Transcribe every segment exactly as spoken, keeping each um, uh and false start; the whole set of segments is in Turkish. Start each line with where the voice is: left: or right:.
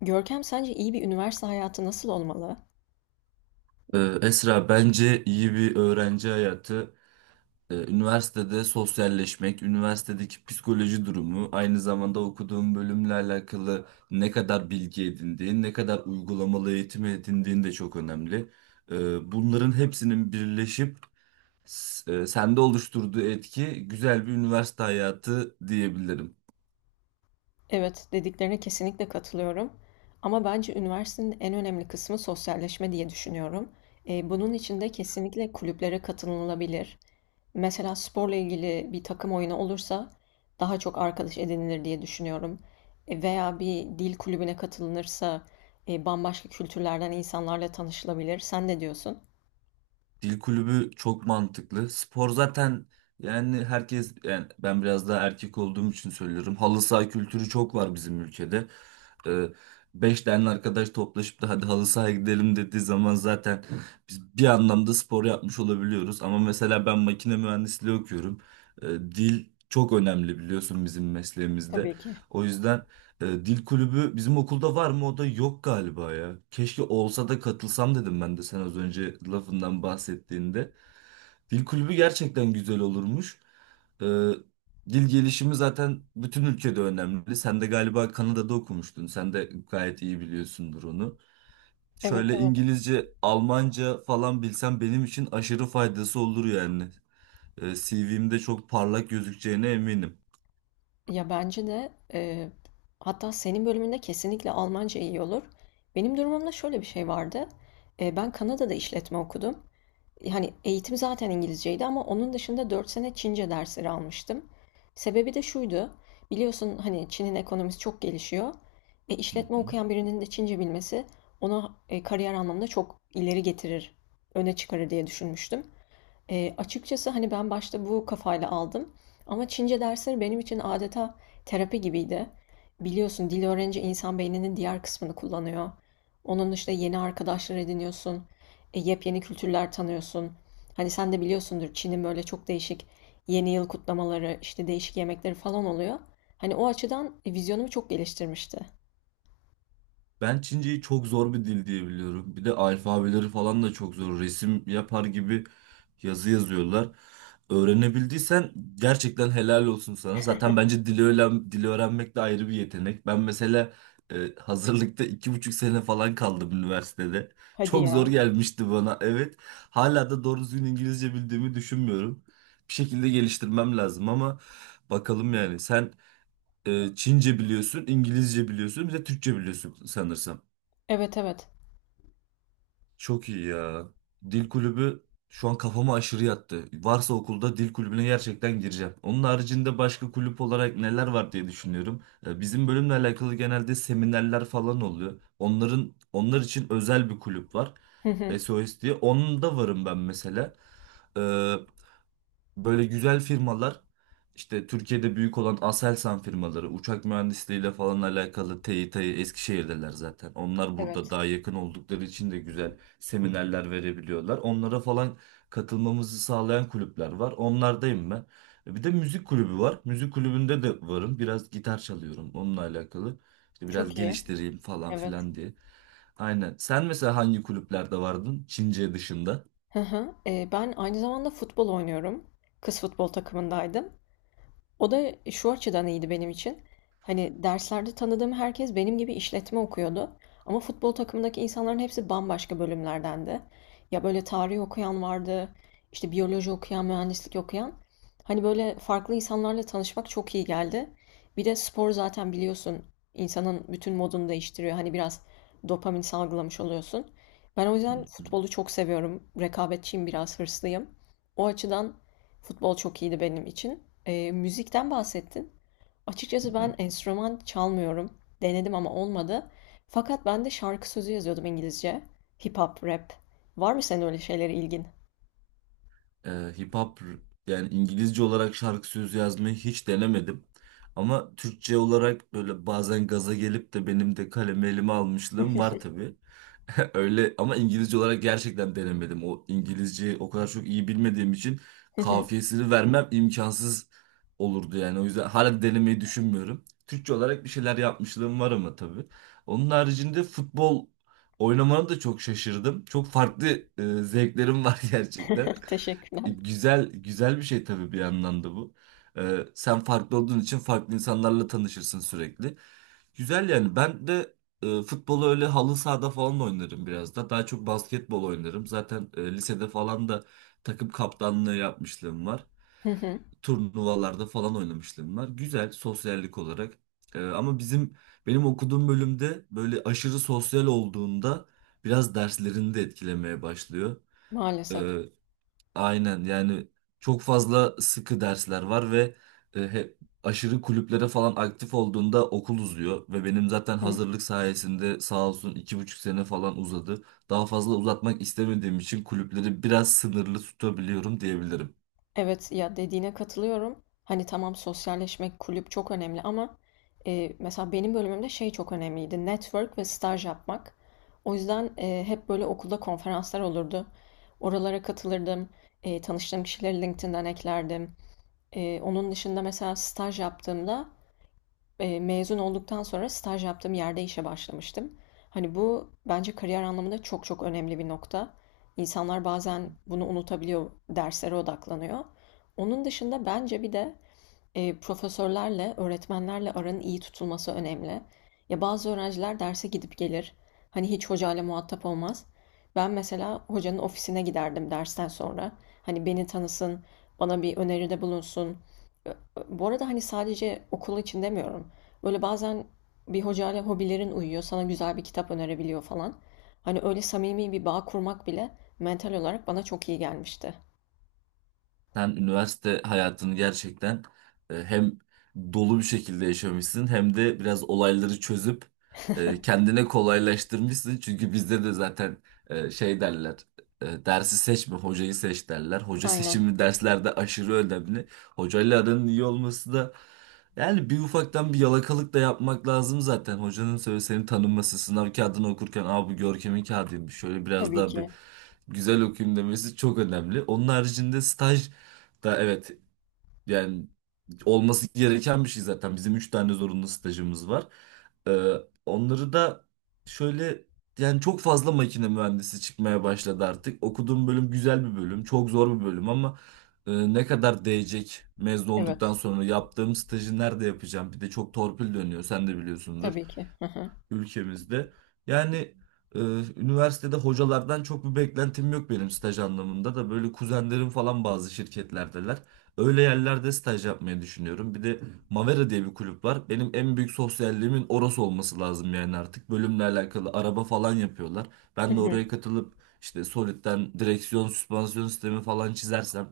left: Görkem, sence iyi bir üniversite hayatı nasıl olmalı?
right: Ee, Esra bence iyi bir öğrenci hayatı, e, üniversitede sosyalleşmek, üniversitedeki psikoloji durumu, aynı zamanda okuduğun bölümle alakalı ne kadar bilgi edindiğin, ne kadar uygulamalı eğitim edindiğin de çok önemli. Ee, bunların hepsinin birleşip s- e, sende oluşturduğu etki güzel bir üniversite hayatı diyebilirim.
left: Evet, dediklerine kesinlikle katılıyorum. Ama bence üniversitenin en önemli kısmı sosyalleşme diye düşünüyorum. E, bunun için de kesinlikle kulüplere katılınabilir. Mesela sporla ilgili bir takım oyunu olursa daha çok arkadaş edinilir diye düşünüyorum. E, Veya bir dil kulübüne katılınırsa e, bambaşka kültürlerden insanlarla tanışılabilir. Sen ne diyorsun?
right: Dil kulübü çok mantıklı. Spor zaten yani herkes yani ben biraz daha erkek olduğum için söylüyorum. Halı saha kültürü çok var bizim ülkede. Ee, Beş tane arkadaş toplaşıp da hadi halı sahaya gidelim dediği zaman zaten biz bir anlamda spor yapmış olabiliyoruz. Ama mesela ben makine mühendisliği okuyorum. Ee, dil çok önemli biliyorsun bizim mesleğimizde.
left: Tabii ki.
right: O yüzden e, dil kulübü bizim okulda var mı? O da yok galiba ya. Keşke olsa da katılsam dedim ben de sen az önce lafından bahsettiğinde. Dil kulübü gerçekten güzel olurmuş. E, Dil gelişimi zaten bütün ülkede önemli. Sen de galiba Kanada'da okumuştun. Sen de gayet iyi biliyorsundur onu.
left: Evet,
right: Şöyle
left: evet.
right: İngilizce, Almanca falan bilsem benim için aşırı faydası olur yani. E, C V'mde çok parlak gözükeceğine eminim.
left: Ya, bence de e, hatta senin bölümünde kesinlikle Almanca iyi olur. Benim durumumda şöyle bir şey vardı. E, ben Kanada'da işletme okudum. Hani eğitim zaten İngilizceydi ama onun dışında dört sene Çince dersleri almıştım. Sebebi de şuydu. Biliyorsun, hani Çin'in ekonomisi çok gelişiyor. E,
right: Hı
left: işletme
right: hı.
left: okuyan birinin de Çince bilmesi onu e, kariyer anlamında çok ileri getirir, öne çıkarır diye düşünmüştüm. Eee, açıkçası, hani, ben başta bu kafayla aldım ama Çince dersleri benim için adeta terapi gibiydi. Biliyorsun, dil öğrenince insan beyninin diğer kısmını kullanıyor. Onun dışında yeni arkadaşlar ediniyorsun, e, yepyeni kültürler tanıyorsun. Hani, sen de biliyorsundur, Çin'in böyle çok değişik yeni yıl kutlamaları, işte, değişik yemekleri falan oluyor. Hani, o açıdan, e, vizyonumu çok geliştirmişti.
right: Ben Çince'yi çok zor bir dil diye biliyorum. Bir de alfabeleri falan da çok zor. Resim yapar gibi yazı yazıyorlar. Öğrenebildiysen gerçekten helal olsun sana. Zaten bence dili öğren, dili öğrenmek de ayrı bir yetenek. Ben mesela e, hazırlıkta iki buçuk sene falan kaldım üniversitede.
left: Hadi
right: Çok zor
left: ya.
right: gelmişti bana. Evet. Hala da doğru düzgün İngilizce bildiğimi düşünmüyorum. Bir şekilde geliştirmem lazım ama bakalım yani. Sen e, Çince biliyorsun, İngilizce biliyorsun, bir de Türkçe biliyorsun sanırsam.
left: Evet, evet.
right: Çok iyi ya. Dil kulübü şu an kafama aşırı yattı. Varsa okulda dil kulübüne gerçekten gireceğim. Onun haricinde başka kulüp olarak neler var diye düşünüyorum. Ee, Bizim bölümle alakalı genelde seminerler falan oluyor. Onların onlar için özel bir kulüp var.
left: Hı hı.
right: S O S diye. Onun da varım ben mesela. Ee, Böyle güzel firmalar işte Türkiye'de büyük olan Aselsan firmaları uçak mühendisliğiyle falan alakalı TİTA'yı Eskişehir'deler zaten. Onlar burada
left: Evet.
right: daha yakın oldukları için de güzel seminerler verebiliyorlar. Onlara falan katılmamızı sağlayan kulüpler var. Onlardayım ben. Bir de müzik kulübü var. Müzik kulübünde de varım. Biraz gitar çalıyorum onunla alakalı. İşte biraz
left: Çok iyi.
right: geliştireyim falan
left: Evet.
right: filan diye. Aynen. Sen mesela hangi kulüplerde vardın? Çince dışında.
left: Hı hı. Eee, ben aynı zamanda futbol oynuyorum. Kız futbol takımındaydım. O da şu açıdan iyiydi benim için. Hani derslerde tanıdığım herkes benim gibi işletme okuyordu. Ama futbol takımındaki insanların hepsi bambaşka bölümlerdendi. Ya, böyle tarih okuyan vardı, işte biyoloji okuyan, mühendislik okuyan. Hani böyle farklı insanlarla tanışmak çok iyi geldi. Bir de spor zaten biliyorsun insanın bütün modunu değiştiriyor. Hani biraz dopamin salgılamış oluyorsun. Ben o
right: Hı
left: yüzden futbolu çok seviyorum. Rekabetçiyim, biraz hırslıyım. O açıdan futbol çok iyiydi benim için. Eee, müzikten bahsettin. Açıkçası
right: hı.
left: ben enstrüman çalmıyorum. Denedim ama olmadı. Fakat ben de şarkı sözü yazıyordum, İngilizce. Hip hop, rap. Var mı senin öyle şeylere ilgin?
right: e, Hip hop yani İngilizce olarak şarkı sözü yazmayı hiç denemedim. Ama Türkçe olarak böyle bazen gaza gelip de benim de kalemi elime almışlığım var tabii. Öyle ama İngilizce olarak gerçekten denemedim. O İngilizceyi o kadar çok iyi bilmediğim için kafiyesini vermem imkansız olurdu yani. O yüzden hala denemeyi düşünmüyorum. Türkçe olarak bir şeyler yapmışlığım var ama tabii. Onun haricinde futbol oynamana da çok şaşırdım. Çok farklı e, zevklerim var gerçekten. E,
left: Teşekkürler.
right: Güzel güzel bir şey tabii bir yandan da bu. Ee, sen farklı olduğun için farklı insanlarla tanışırsın sürekli. Güzel yani ben de e, futbolu öyle halı sahada falan da oynarım biraz da. Daha çok basketbol oynarım. Zaten e, lisede falan da takım kaptanlığı yapmışlığım var. Turnuvalarda falan oynamışlığım var. Güzel sosyallik olarak. E, ama bizim benim okuduğum bölümde böyle aşırı sosyal olduğunda biraz derslerini de etkilemeye başlıyor.
left: Maalesef.
right: E, Aynen yani çok fazla sıkı dersler var ve e, he- aşırı kulüplere falan aktif olduğunda okul uzuyor ve benim zaten hazırlık sayesinde sağ olsun iki buçuk sene falan uzadı. Daha fazla uzatmak istemediğim için kulüpleri biraz sınırlı tutabiliyorum diyebilirim.
left: Evet ya, dediğine katılıyorum. Hani tamam, sosyalleşmek, kulüp çok önemli ama e, mesela benim bölümümde şey çok önemliydi: network ve staj yapmak. O yüzden e, hep böyle okulda konferanslar olurdu. Oralara katılırdım. E, tanıştığım kişileri LinkedIn'den eklerdim. E, onun dışında mesela staj yaptığımda, Eee, mezun olduktan sonra staj yaptığım yerde işe başlamıştım. Hani bu bence kariyer anlamında çok çok önemli bir nokta. İnsanlar bazen bunu unutabiliyor, derslere odaklanıyor. Onun dışında bence bir de eee, profesörlerle, öğretmenlerle aranın iyi tutulması önemli. Ya, bazı öğrenciler derse gidip gelir. Hani hiç hocayla muhatap olmaz. Ben mesela hocanın ofisine giderdim dersten sonra. Hani beni tanısın, bana bir öneride bulunsun. Bu arada hani sadece okul için demiyorum. Böyle bazen bir hocayla hobilerin uyuyor, sana güzel bir kitap önerebiliyor falan. Hani öyle samimi bir bağ kurmak bile mental olarak bana çok iyi gelmişti.
right: Sen üniversite hayatını gerçekten e, hem dolu bir şekilde yaşamışsın hem de biraz olayları çözüp e, kendine kolaylaştırmışsın. Çünkü bizde de zaten e, şey derler, e, dersi seçme, hocayı seç derler. Hoca
left: Aynen.
right: seçimi derslerde aşırı önemli. Hocayla aranın iyi olması da yani bir ufaktan bir yalakalık da yapmak lazım zaten. Hocanın söyle seni tanınması, sınav kağıdını okurken aa, bu Görkem'in kağıdıymış. Şöyle biraz
left: Tabii
right: daha
left: ki.
right: bir güzel okuyayım demesi çok önemli. Onun haricinde staj da evet yani olması gereken bir şey zaten. Bizim üç tane zorunlu stajımız var. Ee, Onları da şöyle yani çok fazla makine mühendisi çıkmaya başladı artık. Okuduğum bölüm güzel bir bölüm, çok zor bir bölüm ama e, ne kadar değecek mezun olduktan
left: Evet.
right: sonra yaptığım stajı nerede yapacağım? Bir de çok torpil dönüyor, sen de biliyorsundur
left: Tabii ki. Hı hı.
right: ülkemizde. Yani e, üniversitede hocalardan çok bir beklentim yok benim staj anlamında da böyle kuzenlerim falan bazı şirketlerdeler. Öyle yerlerde staj yapmayı düşünüyorum. Bir de Mavera diye bir kulüp var. Benim en büyük sosyalliğimin orası olması lazım yani artık. Bölümle alakalı araba falan yapıyorlar.
left: Hı
right: Ben de
left: hı.
right: oraya katılıp işte Solid'den direksiyon, süspansiyon sistemi falan çizersem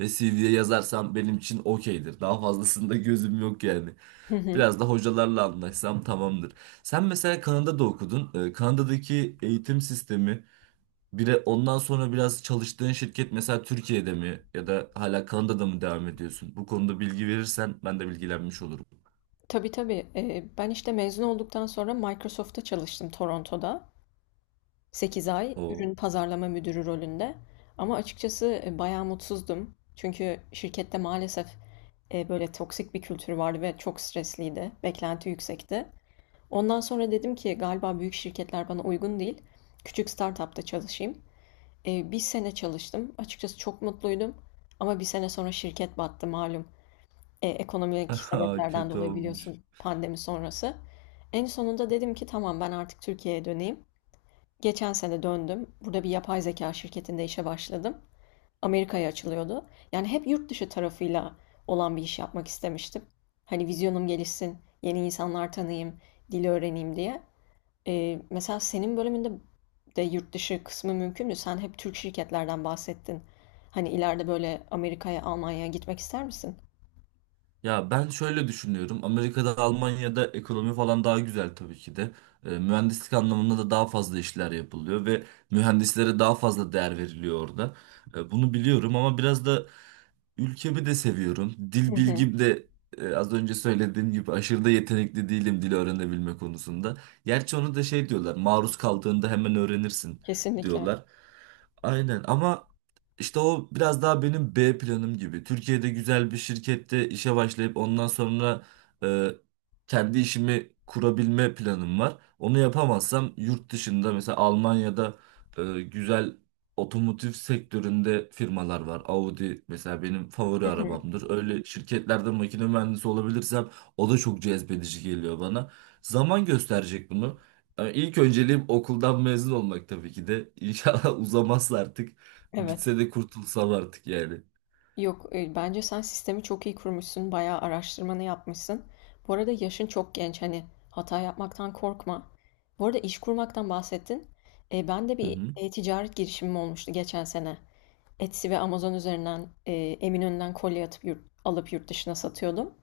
right: ve C V'ye yazarsam benim için okeydir. Daha fazlasında gözüm yok yani.
left: Hı hı.
right: Biraz da hocalarla anlaşsam tamamdır. Sen mesela Kanada'da okudun. Ee, Kanada'daki eğitim sistemi bir de ondan sonra biraz çalıştığın şirket mesela Türkiye'de mi ya da hala Kanada'da mı devam ediyorsun? Bu konuda bilgi verirsen ben de bilgilenmiş olurum.
left: Tabii, tabii. Ee, ben işte mezun olduktan sonra Microsoft'ta çalıştım Toronto'da, sekiz ay
right: Oo.
left: ürün pazarlama müdürü rolünde. Ama açıkçası e, bayağı mutsuzdum. Çünkü şirkette maalesef e, böyle toksik bir kültür vardı ve çok stresliydi. Beklenti yüksekti. Ondan sonra dedim ki galiba büyük şirketler bana uygun değil. Küçük startupta çalışayım. E, bir sene çalıştım. Açıkçası çok mutluydum. Ama bir sene sonra şirket battı malum. E, ekonomik sebeplerden
right: Kötü
left: dolayı,
right: olmuş.
left: biliyorsun, pandemi sonrası. En sonunda dedim ki tamam, ben artık Türkiye'ye döneyim. Geçen sene döndüm. Burada bir yapay zeka şirketinde işe başladım. Amerika'ya açılıyordu. Yani hep yurt dışı tarafıyla olan bir iş yapmak istemiştim. Hani vizyonum gelişsin, yeni insanlar tanıyayım, dili öğreneyim diye. Ee, mesela senin bölümünde de yurt dışı kısmı mümkün mü? Sen hep Türk şirketlerden bahsettin. Hani ileride böyle Amerika'ya, Almanya'ya gitmek ister misin?
right: Ya ben şöyle düşünüyorum. Amerika'da, Almanya'da ekonomi falan daha güzel tabii ki de. E, mühendislik anlamında da daha fazla işler yapılıyor ve mühendislere daha fazla değer veriliyor orada. E, bunu biliyorum ama biraz da ülkemi de seviyorum. Dil
left: Hı hı.
right: bilgim de e, az önce söylediğim gibi aşırı da yetenekli değilim dil öğrenebilme konusunda. Gerçi onu da şey diyorlar, maruz kaldığında hemen öğrenirsin
left: Kesinlikle.
right: diyorlar. Aynen ama işte o biraz daha benim B planım gibi. Türkiye'de güzel bir şirkette işe başlayıp ondan sonra e, kendi işimi kurabilme planım var. Onu yapamazsam yurt dışında mesela Almanya'da e, güzel otomotiv sektöründe firmalar var. Audi mesela benim favori
left: Hı hı.
right: arabamdır. Öyle şirketlerde makine mühendisi olabilirsem o da çok cezbedici geliyor bana. Zaman gösterecek bunu. Yani İlk önceliğim okuldan mezun olmak tabii ki de. İnşallah uzamazsa artık.
left: Evet.
right: Bitse de kurtulsam artık yani.
left: Yok, eee, bence sen sistemi çok iyi kurmuşsun, bayağı araştırmanı yapmışsın. Bu arada yaşın çok genç, hani hata yapmaktan korkma. Bu arada iş kurmaktan bahsettin. E, ben de
right: Hı
left: bir
right: hı.
left: e-ticaret girişimim olmuştu geçen sene. Etsy ve Amazon üzerinden e, Eminönü'nden kolye atıp yurt, alıp yurt dışına satıyordum.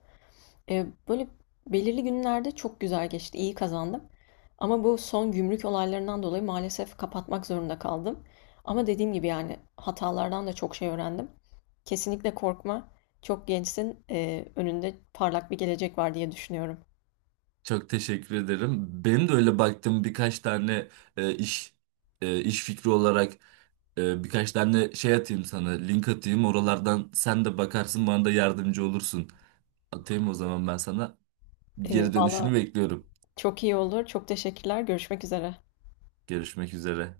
left: E, böyle belirli günlerde çok güzel geçti, iyi kazandım. Ama bu son gümrük olaylarından dolayı maalesef kapatmak zorunda kaldım. Ama dediğim gibi yani, hatalardan da çok şey öğrendim. Kesinlikle korkma. Çok gençsin. E, önünde parlak bir gelecek var diye düşünüyorum.
right: Çok teşekkür ederim. Benim de öyle baktığım birkaç tane e, iş e, iş fikri olarak e, birkaç tane şey atayım sana, link atayım. Oralardan sen de bakarsın, bana da yardımcı olursun. Atayım o zaman ben sana.
left: E,
right: Geri dönüşünü
left: valla
right: bekliyorum.
left: çok iyi olur. Çok teşekkürler. Görüşmek üzere.
right: Görüşmek üzere.